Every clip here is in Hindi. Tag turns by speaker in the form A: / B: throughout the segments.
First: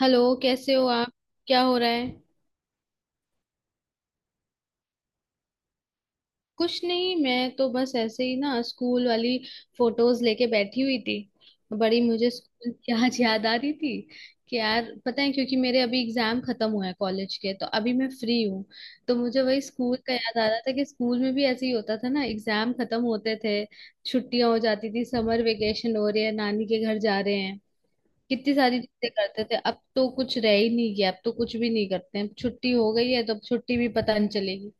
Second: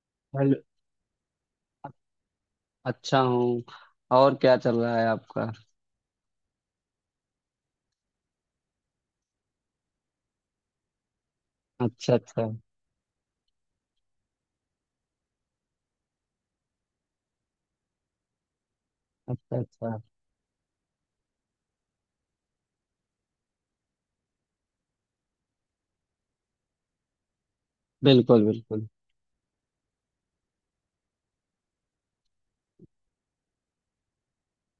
A: हेलो।
B: हेलो।
A: कैसे हो आप? क्या हो रहा है?
B: अच्छा हूँ। और क्या चल रहा है आपका।
A: कुछ नहीं, मैं तो बस ऐसे ही ना स्कूल वाली फोटोज लेके बैठी हुई थी। बड़ी
B: अच्छा
A: मुझे
B: अच्छा।
A: स्कूल की आज याद आ रही थी कि यार पता है, क्योंकि मेरे अभी एग्जाम खत्म हुए हैं कॉलेज के, तो अभी मैं फ्री हूँ। तो मुझे
B: अच्छा
A: वही स्कूल
B: अच्छा।
A: का याद आ रहा था कि स्कूल में भी ऐसे ही होता था ना, एग्जाम खत्म होते थे, छुट्टियां हो जाती थी, समर वेकेशन हो रही है, नानी के घर जा रहे हैं।
B: बिल्कुल
A: कितनी सारी
B: बिल्कुल।
A: चीजें करते थे, अब तो कुछ रह ही नहीं गया, अब तो कुछ भी नहीं करते हैं, छुट्टी हो गई है तो अब छुट्टी भी पता नहीं चलेगी।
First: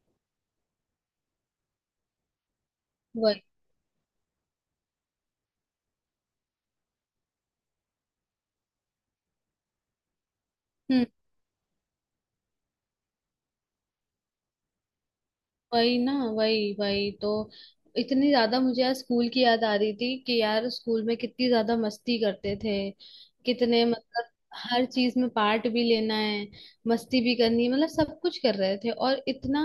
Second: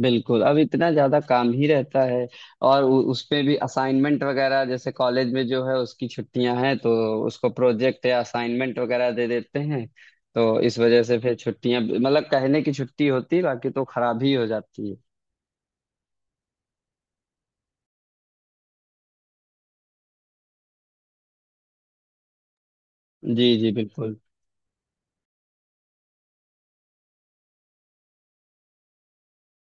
B: बिल्कुल अब इतना ज्यादा काम ही रहता है। और उसपे
A: वही।
B: भी असाइनमेंट वगैरह जैसे कॉलेज में जो है उसकी छुट्टियां हैं, तो उसको प्रोजेक्ट या असाइनमेंट वगैरह दे देते हैं। तो इस वजह से फिर छुट्टियां मतलब कहने की छुट्टी होती है, बाकी तो खराब ही हो जाती है।
A: वही ना, वही वही तो। इतनी ज्यादा मुझे यार स्कूल की याद आ रही थी कि यार स्कूल में कितनी ज्यादा मस्ती करते थे।
B: जी जी
A: कितने
B: बिल्कुल।
A: मतलब, हर चीज में पार्ट भी लेना है, मस्ती भी करनी है, मतलब सब कुछ कर रहे थे, और इतना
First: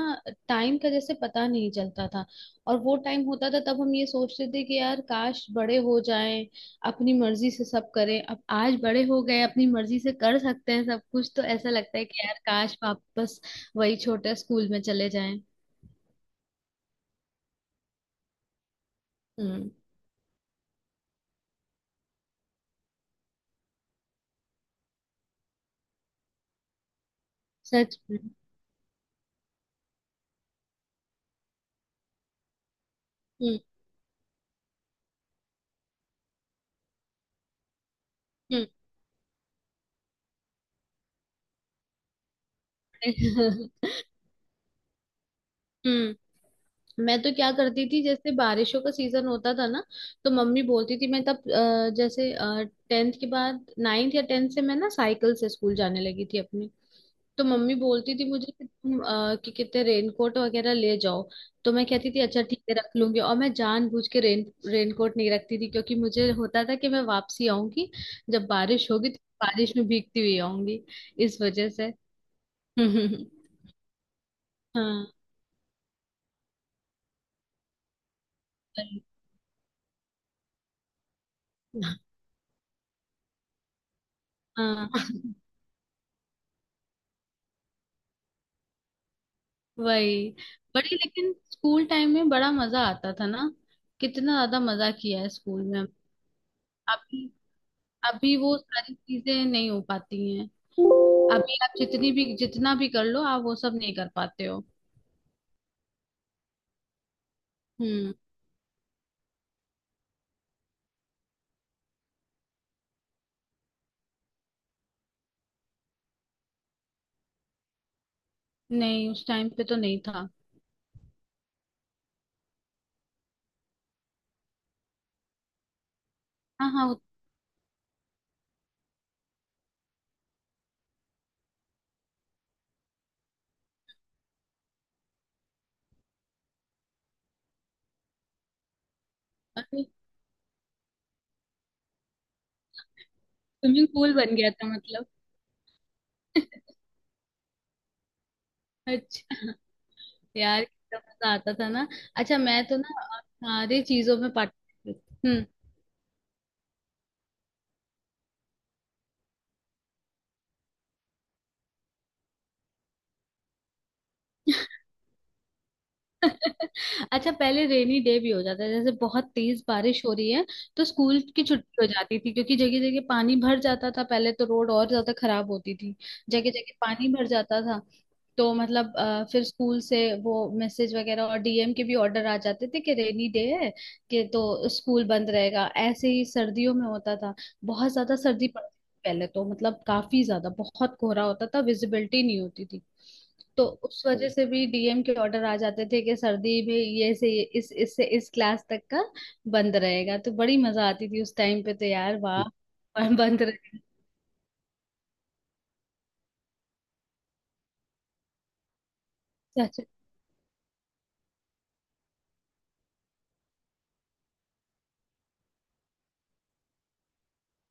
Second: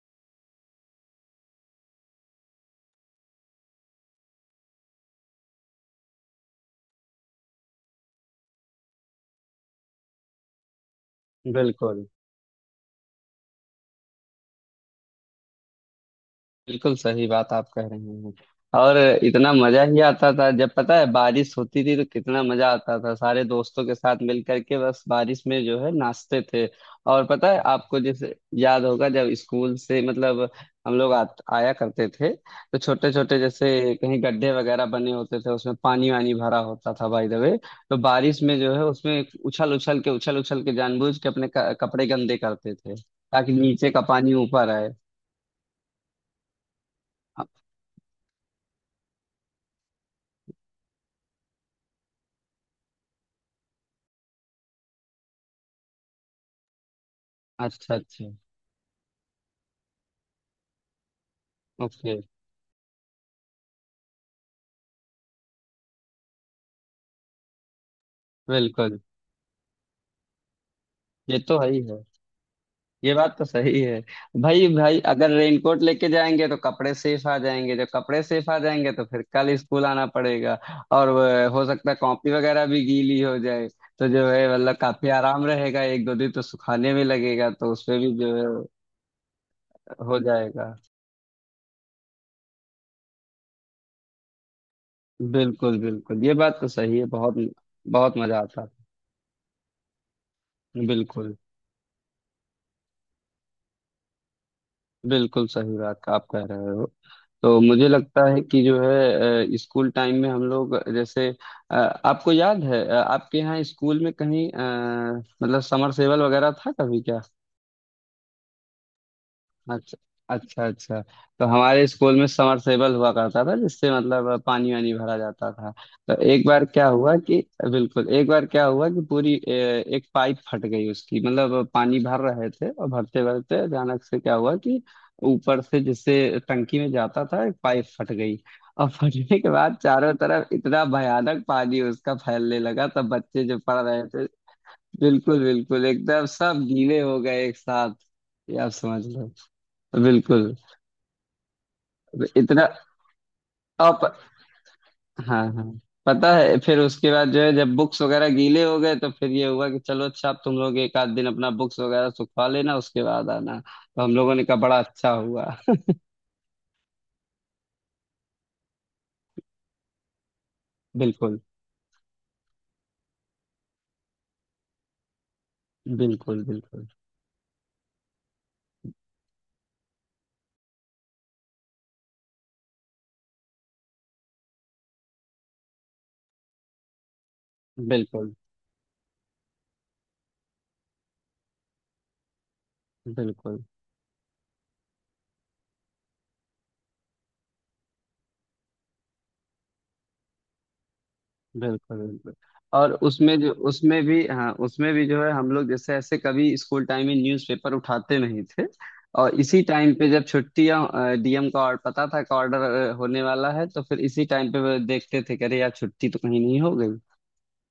A: टाइम का जैसे पता नहीं चलता था। और वो टाइम होता था तब हम ये सोचते थे कि यार काश बड़े हो जाएं, अपनी मर्जी से सब करें। अब आज बड़े हो गए, अपनी मर्जी से कर सकते हैं सब कुछ, तो ऐसा लगता
B: बिल्कुल।
A: है कि यार काश वापस वही छोटे स्कूल में चले जाएं।
B: बिल्कुल सही बात आप कह रहे हैं। और इतना
A: हम्म।
B: मजा ही आता था। जब पता है बारिश होती थी तो कितना मजा आता था, सारे दोस्तों के साथ मिल करके बस बारिश में जो है नाचते थे। और पता है
A: सच
B: आपको
A: में।
B: जैसे याद होगा जब स्कूल से मतलब हम लोग आया करते थे, तो छोटे छोटे
A: हम्म।
B: जैसे कहीं गड्ढे वगैरह बने होते थे, उसमें पानी वानी भरा होता था बाय द वे। तो बारिश में
A: हम्म।
B: जो है उसमें उछल उछल के जानबूझ के अपने कपड़े गंदे करते थे ताकि नीचे का पानी ऊपर आए।
A: हम्म। मैं तो क्या करती थी, जैसे बारिशों का सीजन होता था ना, तो मम्मी बोलती थी, मैं तब जैसे टेंथ के बाद नाइन्थ या टेंथ से मैं ना साइकिल से स्कूल जाने लगी थी अपनी। तो मम्मी
B: अच्छा
A: बोलती थी
B: अच्छा।
A: मुझे कि तुम कि कितने रेनकोट वगैरह ले जाओ। तो मैं कहती
B: ओके।
A: थी अच्छा ठीक है रख लूंगी, और मैं जानबूझ के रेनकोट नहीं रखती थी, क्योंकि मुझे होता था कि मैं वापसी आऊंगी, जब बारिश
B: बिल्कुल।
A: होगी तो बारिश में भीगती हुई आऊंगी, इस
B: ये तो है
A: वजह
B: ही
A: से।
B: है। ये बात तो सही है। भाई भाई
A: हाँ।
B: अगर रेनकोट लेके जाएंगे तो कपड़े सेफ आ जाएंगे, जब कपड़े सेफ आ जाएंगे
A: वही।
B: तो फिर कल स्कूल आना पड़ेगा। और हो सकता है कॉपी वगैरह भी गीली हो जाए, तो जो है मतलब
A: हाँ।
B: काफी आराम रहेगा, एक दो दिन तो सुखाने में लगेगा, तो उसमें भी जो है हो
A: वही।
B: जाएगा।
A: बड़ी लेकिन स्कूल टाइम में बड़ा मजा आता था ना, कितना ज्यादा मजा किया है स्कूल
B: बिल्कुल
A: में।
B: बिल्कुल ये बात तो सही है।
A: अभी,
B: बहुत बहुत
A: अभी
B: मजा
A: वो
B: आता
A: सारी चीजें नहीं हो पाती हैं।
B: है। बिल्कुल
A: अभी आप जितनी भी जितना भी कर लो, आप वो सब नहीं कर पाते हो।
B: बिल्कुल सही बात आप कह रहे हो। तो मुझे
A: हम्म।
B: लगता है कि जो है स्कूल टाइम में हम लोग जैसे अ, आपको याद है आपके यहाँ स्कूल में कहीं मतलब समरसेवल वगैरह था कभी क्या।
A: नहीं, उस टाइम पे तो
B: अच्छा।
A: नहीं था।
B: अच्छा अच्छा। तो हमारे स्कूल में समरसेबल हुआ करता था जिससे मतलब पानी वानी भरा जाता था। तो एक बार
A: हाँ हाँ
B: क्या हुआ कि बिल्कुल, एक बार क्या हुआ कि पूरी एक पाइप फट गई उसकी, मतलब पानी भर रहे थे और भरते भरते अचानक से क्या हुआ कि ऊपर से जिससे टंकी में जाता था एक पाइप फट गई। और फटने के बाद
A: अरे,
B: चारों तरफ इतना भयानक पानी उसका फैलने लगा, तब बच्चे जो पढ़
A: स्विमिंग
B: रहे
A: पूल
B: थे
A: बन गया था मतलब।
B: बिल्कुल बिल्कुल एकदम सब गीले हो गए एक साथ, ये आप समझ लो।
A: अच्छा।
B: बिल्कुल।
A: यार कितना मजा आता था ना। अच्छा मैं
B: इतना
A: तो ना सारी
B: आप
A: चीजों में पार्टिसिपेट।
B: हाँ हाँ पता है। फिर उसके बाद जो है जब बुक्स वगैरह गीले हो गए तो फिर ये हुआ कि चलो अच्छा, आप तुम लोग एक आध दिन अपना बुक्स वगैरह सुखवा लेना, उसके बाद आना। तो हम लोगों ने कहा बड़ा अच्छा हुआ।
A: अच्छा पहले रेनी डे भी हो जाता है, जैसे बहुत तेज बारिश हो रही है तो स्कूल
B: बिल्कुल
A: की छुट्टी हो जाती थी, क्योंकि जगह जगह पानी भर जाता था, पहले तो रोड और ज्यादा खराब होती थी।
B: बिल्कुल।
A: जगह जगह
B: बिल्कुल
A: पानी भर जाता था। तो मतलब फिर स्कूल से वो मैसेज वगैरह और डीएम के भी ऑर्डर आ जाते थे कि रेनी डे है, कि तो स्कूल बंद रहेगा। ऐसे ही सर्दियों में होता था, बहुत ज्यादा
B: बिल्कुल।
A: सर्दी पड़ती थी पहले तो, मतलब काफी ज्यादा, बहुत कोहरा होता था, विजिबिलिटी नहीं होती थी।
B: बिल्कुल
A: तो उस वजह से भी डीएम के ऑर्डर आ जाते थे कि सर्दी में ये से ये- इस इससे इस क्लास तक का बंद रहेगा, तो बड़ी मजा आती थी उस टाइम पे तो।
B: बिल्कुल
A: यार
B: बिल्कुल।
A: वाह।
B: और
A: और
B: उसमें
A: बंद
B: जो
A: रहेगा।
B: उसमें भी हाँ उसमें भी जो है हम लोग जैसे ऐसे कभी स्कूल टाइम में न्यूज़पेपर उठाते नहीं थे। और इसी
A: अच्छा, अच्छा।
B: टाइम पे जब छुट्टियां डीएम का और पता था का ऑर्डर होने वाला है, तो फिर इसी टाइम पे वो देखते थे कि अरे यार छुट्टी तो कहीं नहीं हो गई।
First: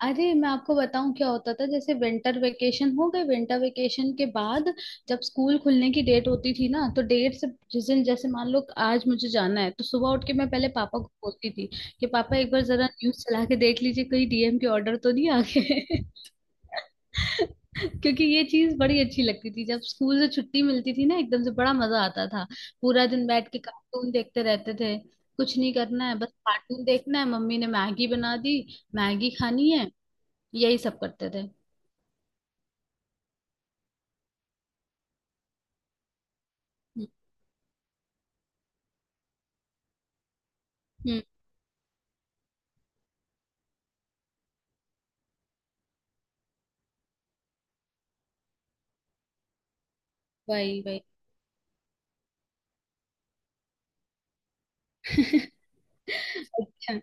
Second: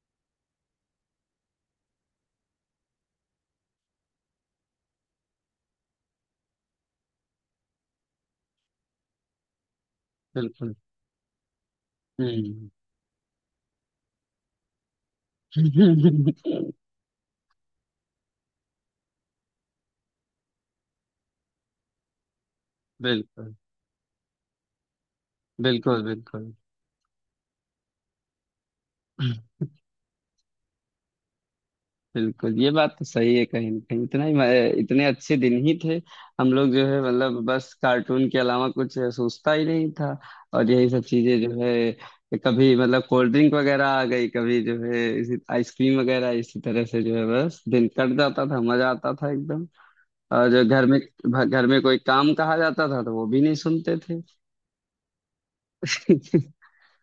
A: अरे मैं आपको बताऊं क्या होता था, जैसे विंटर वेकेशन हो गए, विंटर वेकेशन के बाद जब स्कूल खुलने की डेट होती थी ना, तो डेट से जिस दिन, जैसे मान लो आज मुझे जाना है, तो सुबह उठ के मैं पहले
B: बिल्कुल।
A: पापा को बोलती थी कि पापा एक बार
B: हम्म।
A: जरा न्यूज चला के देख लीजिए, कहीं डीएम के ऑर्डर तो नहीं आ गए। क्योंकि ये चीज बड़ी अच्छी लगती थी, जब स्कूल से छुट्टी मिलती थी ना, एकदम से बड़ा मजा आता था, पूरा दिन बैठ
B: बिल्कुल
A: के कार्टून देखते रहते थे, कुछ नहीं
B: बिल्कुल।
A: करना है, बस
B: बिल्कुल।
A: कार्टून देखना है, मम्मी ने मैगी बना दी, मैगी खानी है, यही सब करते थे।
B: बिल्कुल ये बात तो सही है, कहीं ना कहीं इतना ही इतने अच्छे दिन ही थे। हम लोग जो है मतलब बस कार्टून के अलावा कुछ सोचता ही नहीं था। और यही सब
A: हम्म।
B: चीजें जो है कभी मतलब कोल्ड ड्रिंक वगैरह आ गई, कभी जो है इसी आइसक्रीम वगैरह, इसी तरह से जो है बस दिन कट जाता था, मजा आता था एकदम। और जो
A: वही वही।
B: घर में कोई काम कहा जाता था तो वो भी नहीं सुनते थे।
A: अच्छा।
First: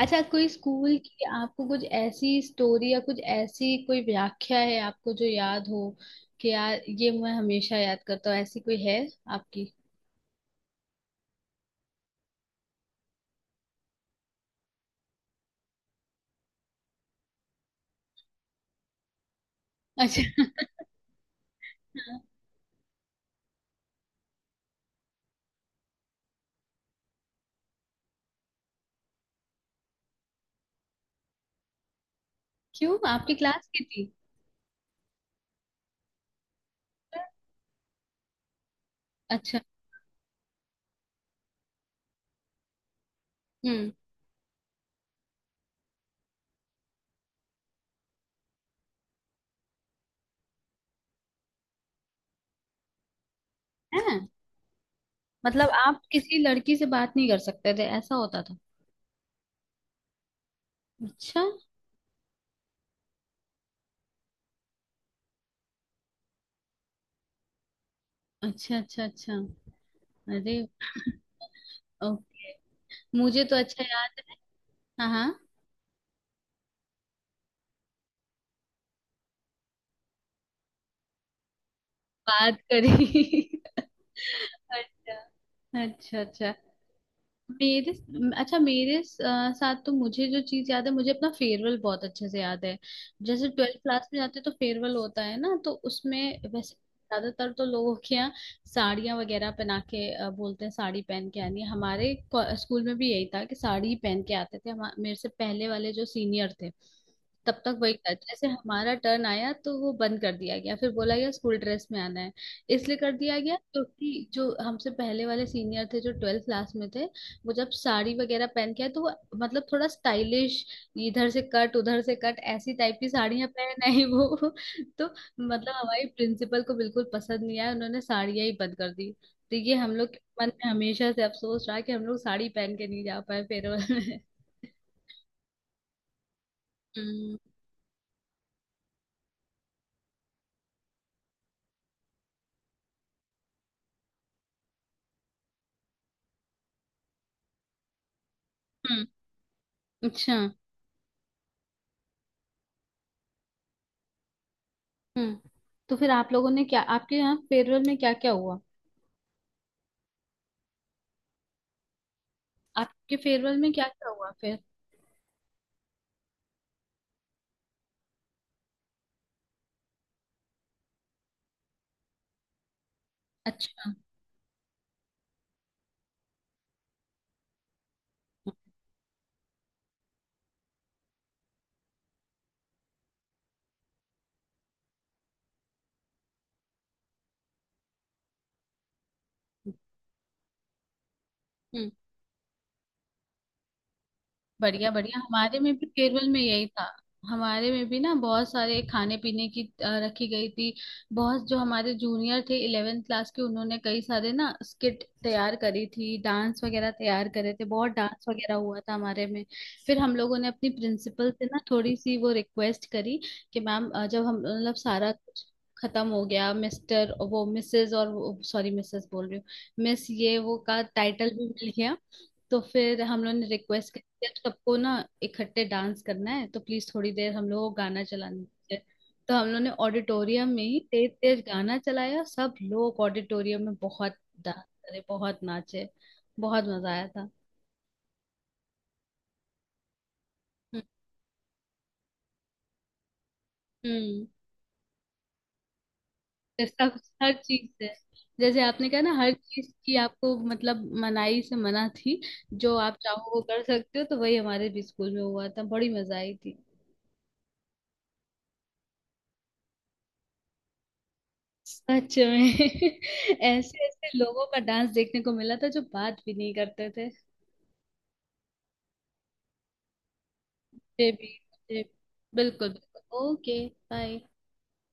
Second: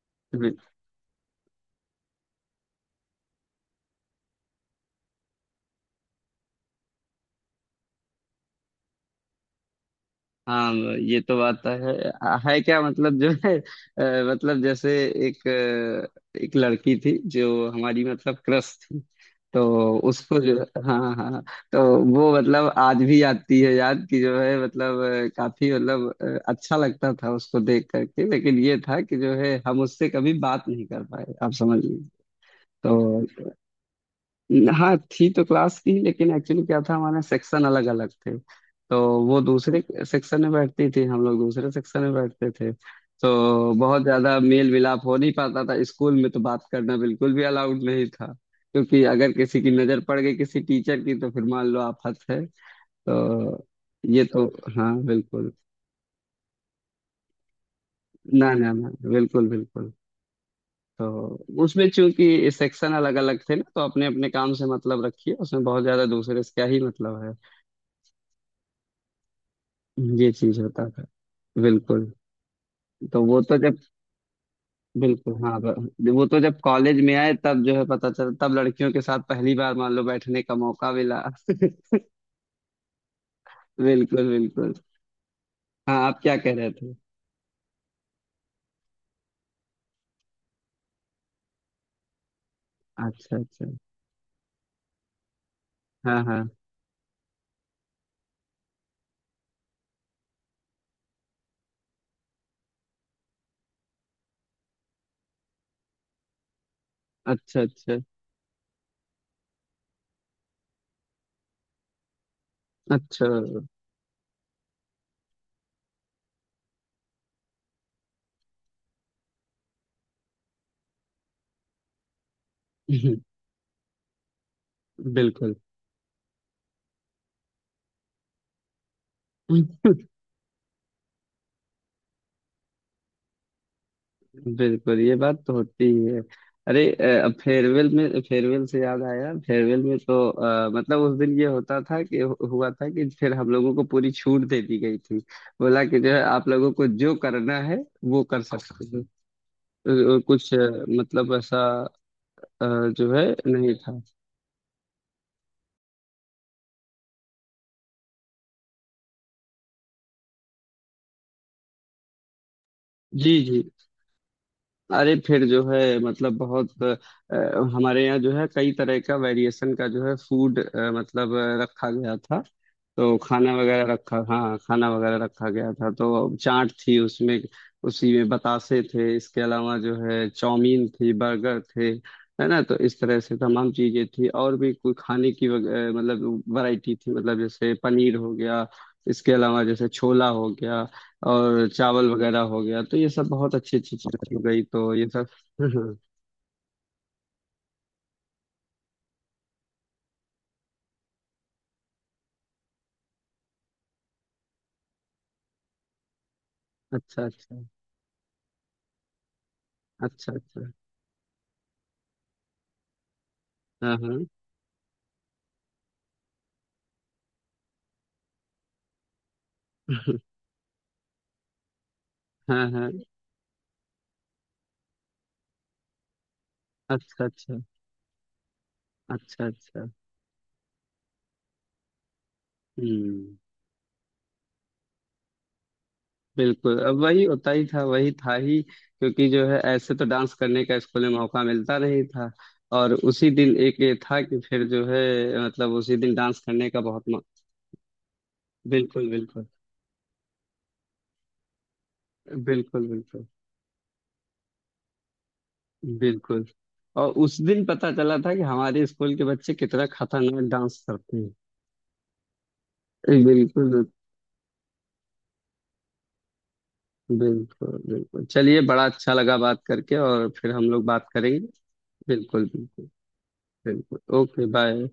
A: अच्छा कोई स्कूल की आपको कुछ ऐसी स्टोरी या कुछ ऐसी कोई व्याख्या है आपको जो याद हो कि यार ये मैं हमेशा याद करता हूँ, ऐसी कोई है आपकी?
B: हाँ, ये तो बात तो है। है क्या मतलब जो है मतलब जैसे एक एक लड़की थी जो हमारी मतलब क्रश थी। तो उसको जो
A: अच्छा।
B: हाँ हाँ हाँ, तो वो मतलब आज भी आती है याद, कि जो है मतलब काफी मतलब अच्छा लगता था उसको देख करके, लेकिन ये था कि जो है हम उससे कभी बात नहीं कर पाए, आप समझ लीजिए।
A: क्यों, आपकी
B: तो
A: क्लास की थी?
B: हाँ थी तो क्लास की, लेकिन एक्चुअली क्या था हमारे सेक्शन अलग अलग थे। तो वो
A: अच्छा।
B: दूसरे सेक्शन में बैठती थी, हम लोग दूसरे सेक्शन में बैठते थे। तो
A: हम्म।
B: बहुत ज्यादा मेल मिलाप हो नहीं पाता था। स्कूल में तो बात करना बिल्कुल भी अलाउड नहीं था, क्योंकि अगर किसी की नजर पड़ गई किसी टीचर की, तो फिर मान लो आफत है। तो
A: है।
B: ये तो हाँ बिल्कुल।
A: मतलब आप किसी लड़की से बात नहीं कर सकते थे, ऐसा होता
B: ना
A: था?
B: ना ना बिल्कुल बिल्कुल।
A: अच्छा
B: तो उसमें चूंकि सेक्शन अलग अलग थे ना, तो अपने अपने काम से मतलब रखिए, उसमें बहुत ज्यादा दूसरे से क्या ही मतलब है।
A: अच्छा अच्छा। अच्छा।
B: ये
A: अरे।
B: चीज होता था। बिल्कुल।
A: ओके।
B: तो वो
A: मुझे तो
B: तो जब
A: अच्छा याद है। हाँ हाँ।
B: बिल्कुल हाँ वो तो जब कॉलेज में आए तब जो है पता चला, तब लड़कियों के साथ पहली बार मान लो बैठने का मौका मिला।
A: बात करी।
B: बिल्कुल बिल्कुल।
A: अच्छा
B: हाँ आप
A: अच्छा
B: क्या कह
A: अच्छा।
B: रहे थे।
A: मेरे अच्छा, मेरे साथ तो मुझे जो चीज याद है, मुझे अपना फेयरवेल बहुत अच्छे से याद है।
B: अच्छा
A: जैसे
B: अच्छा।
A: ट्वेल्थ क्लास में जाते हैं तो फेयरवेल होता है ना, तो उसमें
B: हाँ हाँ।
A: वैसे ज्यादातर तो लोगों के यहाँ साड़ियाँ वगैरह पहना के बोलते हैं साड़ी पहन के आनी है। स्कूल में भी यही था कि साड़ी ही पहन के आते थे, मेरे से पहले वाले जो सीनियर थे तब
B: अच्छा
A: तक वही
B: अच्छा
A: था। जैसे हमारा टर्न आया तो वो बंद कर दिया गया, फिर बोला गया स्कूल ड्रेस में आना है। इसलिए कर
B: अच्छा।
A: दिया गया क्योंकि जो हमसे पहले वाले सीनियर थे जो ट्वेल्थ क्लास में थे, वो जब साड़ी वगैरह पहन के आए तो वो मतलब थोड़ा स्टाइलिश, इधर से कट उधर से कट, ऐसी टाइप की साड़ियां पहन आई वो। तो
B: बिल्कुल
A: मतलब हमारी प्रिंसिपल को बिल्कुल पसंद नहीं आया, उन्होंने साड़ियां ही बंद कर दी। तो ये हम लोग के मन में हमेशा से अफसोस रहा कि हम लोग साड़ी पहन के नहीं जा पाए फेयरवेल में।
B: बिल्कुल ये बात तो होती ही है। अरे अब
A: हम्म।
B: फेयरवेल में, फेयरवेल से याद आया, फेयरवेल में तो मतलब उस दिन ये होता था कि हुआ था कि फिर हम लोगों को पूरी छूट दे दी गई थी, बोला कि जो है आप लोगों को जो करना है वो कर सकते हो।
A: हम्म,
B: अ,
A: अच्छा।
B: कुछ अ, मतलब ऐसा अ, जो है नहीं था।
A: हम्म। तो फिर आप लोगों ने क्या, आपके यहाँ फेयरवेल में क्या क्या हुआ? आपके
B: जी
A: फेयरवेल
B: जी।
A: में क्या क्या हुआ फिर?
B: अरे फिर जो है मतलब बहुत हमारे यहाँ जो है कई तरह का वेरिएशन का जो है फूड मतलब रखा गया था। तो खाना वगैरह
A: अच्छा।
B: रखा हाँ खाना वगैरह रखा गया था। तो चाट थी उसमें, उसी में बतासे थे, इसके अलावा जो है चाउमीन थी, बर्गर थे, है ना। तो इस तरह से तमाम चीजें थी और भी, कोई खाने की मतलब वैरायटी थी, मतलब जैसे पनीर हो गया, इसके अलावा जैसे छोला हो गया और
A: हम्म।
B: चावल वगैरह हो गया। तो ये सब बहुत अच्छी अच्छी चीजें हो गई,
A: बढ़िया
B: तो ये
A: बढ़िया,
B: सब
A: हमारे में भी केरल में यही था। हमारे में भी ना बहुत सारे खाने पीने की रखी गई थी। बहुत, जो हमारे जूनियर थे इलेवेंथ क्लास के, उन्होंने कई सारे ना स्किट तैयार करी थी, डांस वगैरह
B: अच्छा
A: तैयार करे
B: अच्छा।
A: थे, बहुत डांस वगैरह हुआ था हमारे में। फिर हम
B: अच्छा
A: लोगों ने
B: अच्छा।
A: अपनी प्रिंसिपल से ना थोड़ी सी वो रिक्वेस्ट करी कि मैम
B: हाँ हाँ।
A: जब हम मतलब सारा कुछ खत्म हो गया, मिस्टर वो मिसेस, और सॉरी मिसेस बोल रही हूँ, मिस ये वो का टाइटल भी मिल गया। तो
B: हाँ हाँ।
A: फिर हम लोगों ने रिक्वेस्ट कर दिया सबको ना, इकट्ठे डांस करना है, तो प्लीज थोड़ी
B: अच्छा
A: देर हम
B: अच्छा।
A: लोग को गाना चलाने दीजिए। तो
B: अच्छा
A: हम लोगों ने
B: अच्छा।
A: ऑडिटोरियम में ही तेज तेज गाना चलाया, सब लोग
B: हम्म।
A: ऑडिटोरियम में बहुत डांस करे, बहुत नाचे, बहुत
B: बिल्कुल
A: मजा
B: अब
A: आया
B: वही
A: था।
B: होता ही था, वही था ही, क्योंकि जो है ऐसे तो डांस करने का
A: हम्म।
B: स्कूल में मौका मिलता नहीं था। और उसी दिन एक ये था
A: हम्म,
B: कि फिर जो है मतलब उसी दिन डांस
A: ये
B: करने का
A: सब
B: बहुत
A: हर चीज से, जैसे आपने कहा
B: बिल्कुल
A: ना हर
B: बिल्कुल।
A: चीज की आपको मतलब मनाही से मना थी, जो
B: बिल्कुल
A: आप
B: बिल्कुल
A: चाहो वो कर सकते हो, तो वही हमारे भी स्कूल में हुआ था, बड़ी मजा आई
B: बिल्कुल।
A: थी।
B: और उस दिन पता चला था कि हमारे स्कूल के बच्चे कितना खतरनाक डांस करते हैं।
A: सच में।
B: बिल्कुल।
A: ऐसे ऐसे लोगों का डांस देखने को मिला था जो बात भी नहीं करते थे।
B: बिल्कुल बिल्कुल चलिए, बड़ा अच्छा लगा बात करके, और फिर हम लोग बात
A: ये भी।
B: करेंगे।
A: मुझे।
B: बिल्कुल
A: बिल्कुल
B: बिल्कुल।
A: बिल्कुल, ओके
B: बिल्कुल
A: बाय।
B: Okay bye.